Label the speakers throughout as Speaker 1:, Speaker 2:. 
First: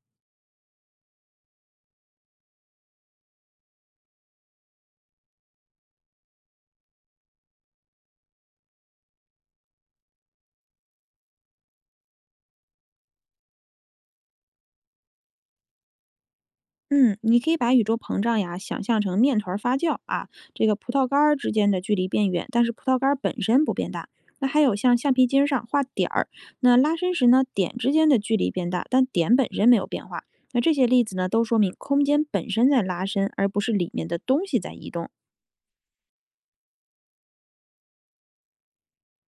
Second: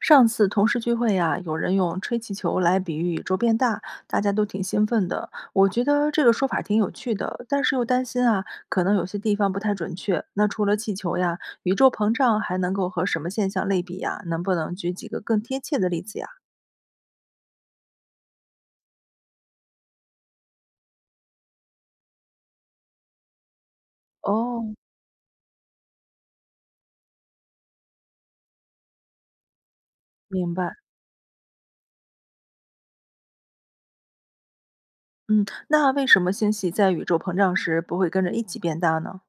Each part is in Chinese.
Speaker 1: 上次同事聚会呀、有人用吹气球来比喻宇宙变大，大家都挺兴奋的。我觉得这个说法挺有趣的，但是又担心啊，可能有些地方不太准确。那除了气球呀，宇宙膨胀还能够和什么现象类比呀？能不能举几个更贴切的例子呀？
Speaker 2: 嗯，你可以把宇宙膨胀呀想象成面团儿发酵啊，这个葡萄干儿之间的距离变远，但是葡萄干儿本身不变大。那还
Speaker 1: 哦，
Speaker 2: 有像橡皮筋儿上画点儿，那拉伸时呢，点之间的距离变大，但点本身没有变化。
Speaker 1: 明
Speaker 2: 那
Speaker 1: 白。
Speaker 2: 这些例子呢，都说明空间本身在拉伸，而不是里面的东西在移动。
Speaker 1: 嗯，那为什么星系在宇宙膨胀时不会跟着一起变大呢？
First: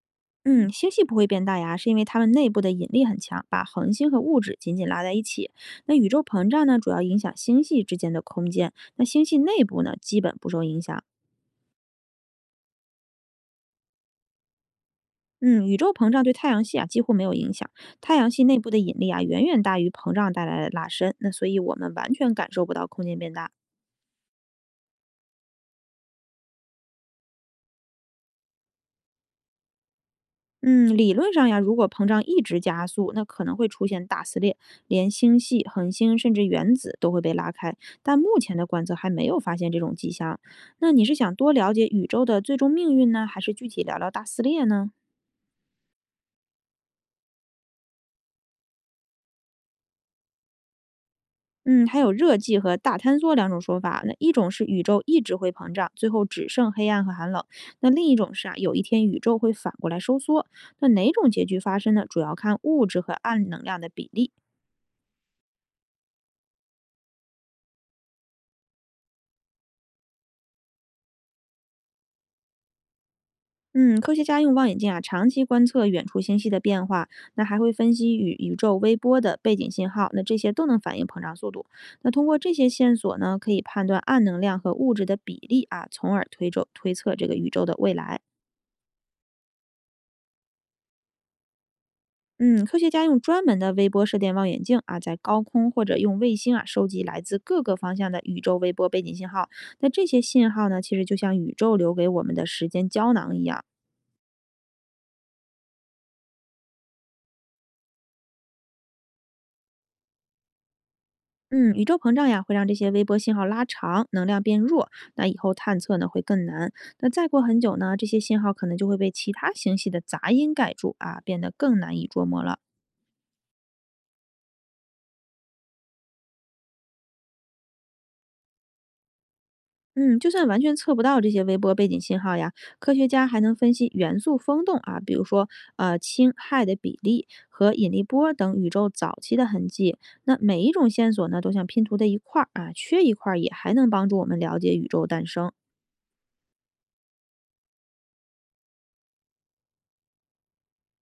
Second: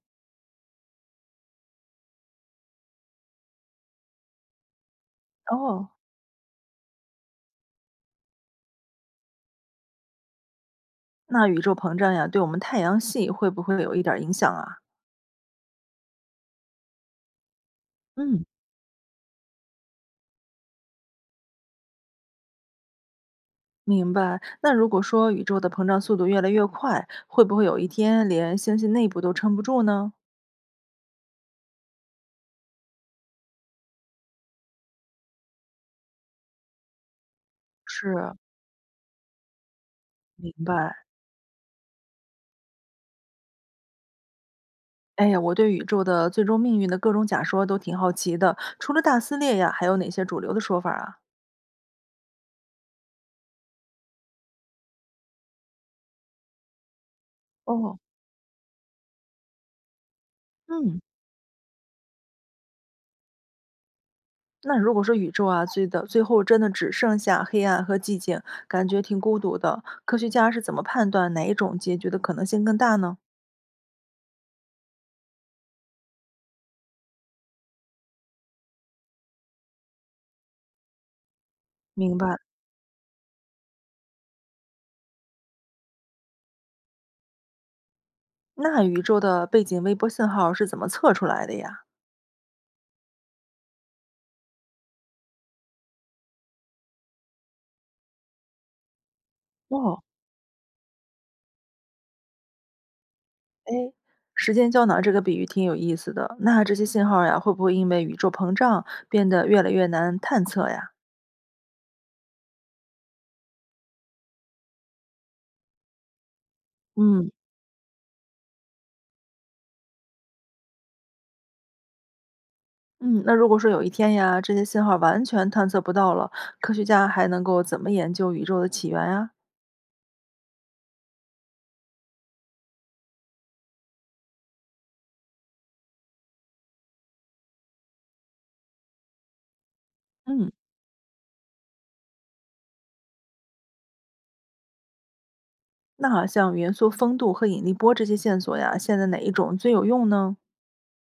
Speaker 2: 嗯，星系不会变大呀，是因为它们内部的引力很强，把恒星和物质紧紧拉在一起。
Speaker 1: 哦，
Speaker 2: 那宇宙膨胀呢，主要影响星系之间的空间，那星系内部呢，基本不受影响。
Speaker 1: 那宇宙膨胀呀，对我们太阳系会不会有一点儿影响啊？
Speaker 2: 嗯，宇宙膨胀对太阳系啊几乎没有影响。太阳
Speaker 1: 嗯。
Speaker 2: 系内部的引力啊远远大于膨胀带来的拉伸，那所以我们完全感受不到空间变大。
Speaker 1: 明白。那如果说宇宙的膨胀速度越来越快，会不会有一天连星系内部都撑不住呢？
Speaker 2: 嗯，理论上呀，如果膨胀一直加速，那可能会出现大撕裂，连星系、恒星甚至原子都会被拉开。
Speaker 1: 是，
Speaker 2: 但目前的观测还没有发现这种迹象。
Speaker 1: 明
Speaker 2: 那
Speaker 1: 白。
Speaker 2: 你是想多了解宇宙的最终命运呢，还是具体聊聊大撕裂呢？
Speaker 1: 哎呀，我对宇宙的最终命运的各种假说都挺好奇的。除了大撕裂呀，还有哪些主流的说法啊？
Speaker 2: 嗯，还有热寂和大坍缩两种说法。那一种是宇宙一直会膨胀，最后只剩黑暗和寒冷；那
Speaker 1: 哦，
Speaker 2: 另一种是啊，有一天宇宙会反过来收缩。那
Speaker 1: 嗯，
Speaker 2: 哪种结局发生呢？主要看物质和暗能量的比例。
Speaker 1: 那如果说宇宙啊，最后真的只剩下黑暗和寂静，感觉挺孤独的。科学家是怎么判断哪一种结局的可能性更大呢？
Speaker 2: 嗯，科学家用望远镜啊，长期观测远处星系的变化，那还会分析与宇宙微波的背景信号，那这些都能反映膨胀速度。那
Speaker 1: 明
Speaker 2: 通
Speaker 1: 白。
Speaker 2: 过这些线索呢，可以判断暗能量和物质的比例啊，从而推测这个宇宙的未来。
Speaker 1: 那宇宙的背景微波信号是怎么测出来的呀？
Speaker 2: 嗯，科学家用专门的微波射电望远镜啊，在高空或者用卫星啊，收集来自各个方向的宇宙微波背景信号。那
Speaker 1: 哦。
Speaker 2: 这些信号呢，其实就像宇宙留给我们的时间胶囊一样。
Speaker 1: 哎，时间胶囊这个比喻挺有意思的。那这些信号呀，会不会因为宇宙膨胀变得越来越难探测呀？
Speaker 2: 嗯，宇宙膨胀呀，会让这些微波信号拉长，能量变弱。那以后探测呢会更难。那再
Speaker 1: 嗯，
Speaker 2: 过很久呢，这些信号可能就会被其他星系的杂音盖住啊，变得更难以捉摸了。
Speaker 1: 嗯，那如果说有一天呀，这些信号完全探测不到了，科学家还能够怎么研究宇宙的起源呀？
Speaker 2: 嗯，就算完全测不到这些微波背景信号呀，科学家还能分析元素风动啊，比如说氢氦的比例和引力波等宇宙早期的痕迹。那
Speaker 1: 嗯，
Speaker 2: 每一种线索呢，都像拼图的一块儿啊，缺一块儿也还能帮助我们了解宇宙诞生。
Speaker 1: 那好像元素丰度和引力波这些线索呀，现在哪一种最有用呢？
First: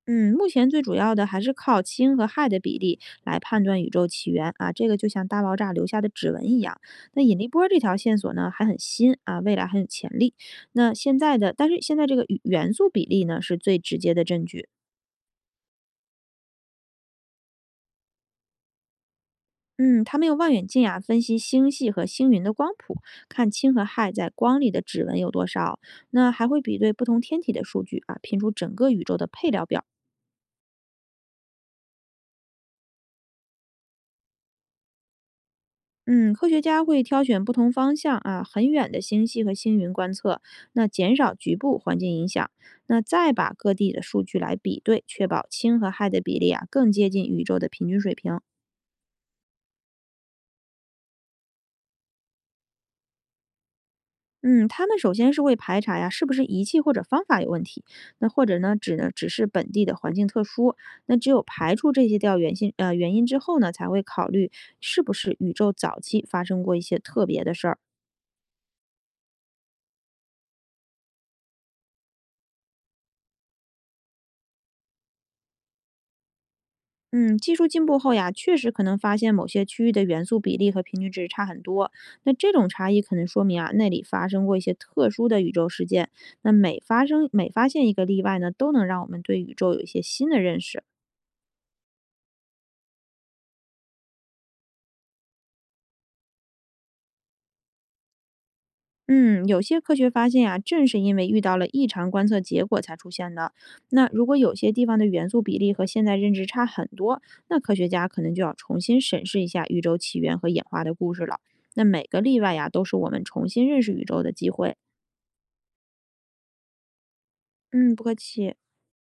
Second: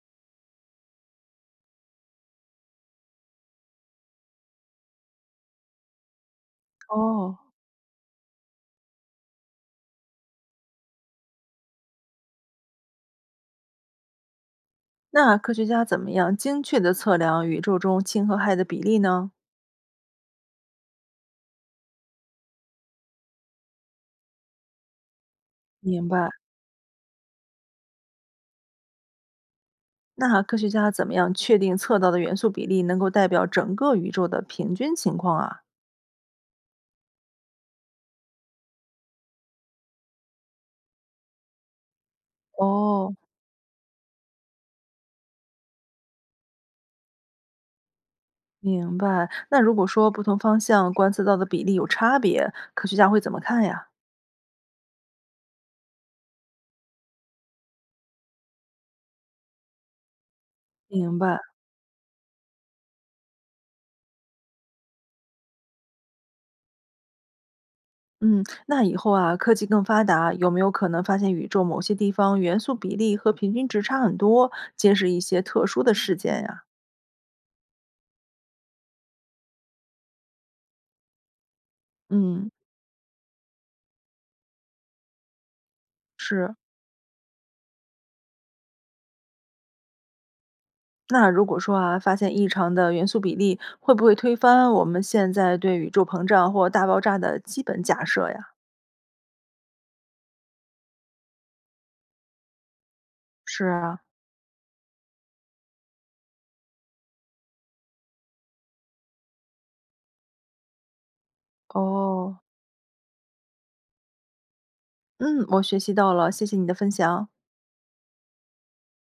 Speaker 2: 嗯，目前最主要的还是靠氢和氦的比例来判断宇宙起源啊，这个就像大爆炸留下的指纹一样。那引
Speaker 1: 哦，
Speaker 2: 力波这条线索呢还很新啊，未来很有潜力。那现在的，但是现在这个宇元素比例呢是最直接的证据。
Speaker 1: 那科学家怎么样精确地测量宇宙中氢和氦的比例呢？
Speaker 2: 嗯，他们用望远镜啊分析星系和星云的光谱，看氢和氦在光里的指纹有多少。
Speaker 1: 明白。
Speaker 2: 那还会比对不同天体的数据啊，拼出整个宇宙的配料表。
Speaker 1: 那科学家怎么样确定测到的元素比例能够代表整个宇宙的平均情况啊？
Speaker 2: 嗯，科学家会挑选不同方向啊，很远的星系和星云观测，那减少局部环境影响，那
Speaker 1: 哦，
Speaker 2: 再把各地的数据来比对，确保氢和氦的比例啊更接近宇宙的平均水平。
Speaker 1: 明白。那如果说不同方向观测到的比例有差别，科学家会怎么看呀？
Speaker 2: 嗯，他们首先是会排查呀，是不是仪器或者方法有问题，那或者呢，只是本地的环境特殊，那
Speaker 1: 明
Speaker 2: 只
Speaker 1: 白。
Speaker 2: 有排除这些掉原性原因之后呢，才会考虑是不是宇宙早期发生过一些特别的事儿。
Speaker 1: 嗯，那以后啊，科技更发达，有没有可能发现宇宙某些地方元素比例和平均值差很多，揭示一些特殊的事件呀？
Speaker 2: 嗯，技术进步后呀，确实可能发现某些区域的元素比例和平均值差很多。那
Speaker 1: 嗯，
Speaker 2: 这种差异可能说明啊，那里发生过一些特殊的宇宙事件。那
Speaker 1: 是。
Speaker 2: 每发现一个例外呢，都能让我们对宇宙有一些新的认识。
Speaker 1: 那如果说啊，发现异常的元素比例，会不会推翻我们现在对宇宙膨胀或大爆炸的基本假设呀？
Speaker 2: 嗯，有些科学发现呀，正是因为遇到了异常观测结果才出现的。
Speaker 1: 是啊，
Speaker 2: 那如果有些地方的元素比例和现在认知差很多，那科学家可能就要重新审视一下宇宙起源和演化的故事了。那每个例
Speaker 1: 哦，
Speaker 2: 外呀，都是我们重新认识宇宙的机会。
Speaker 1: 嗯，我学习到了，谢谢你的分享。
Speaker 2: 嗯，不客气。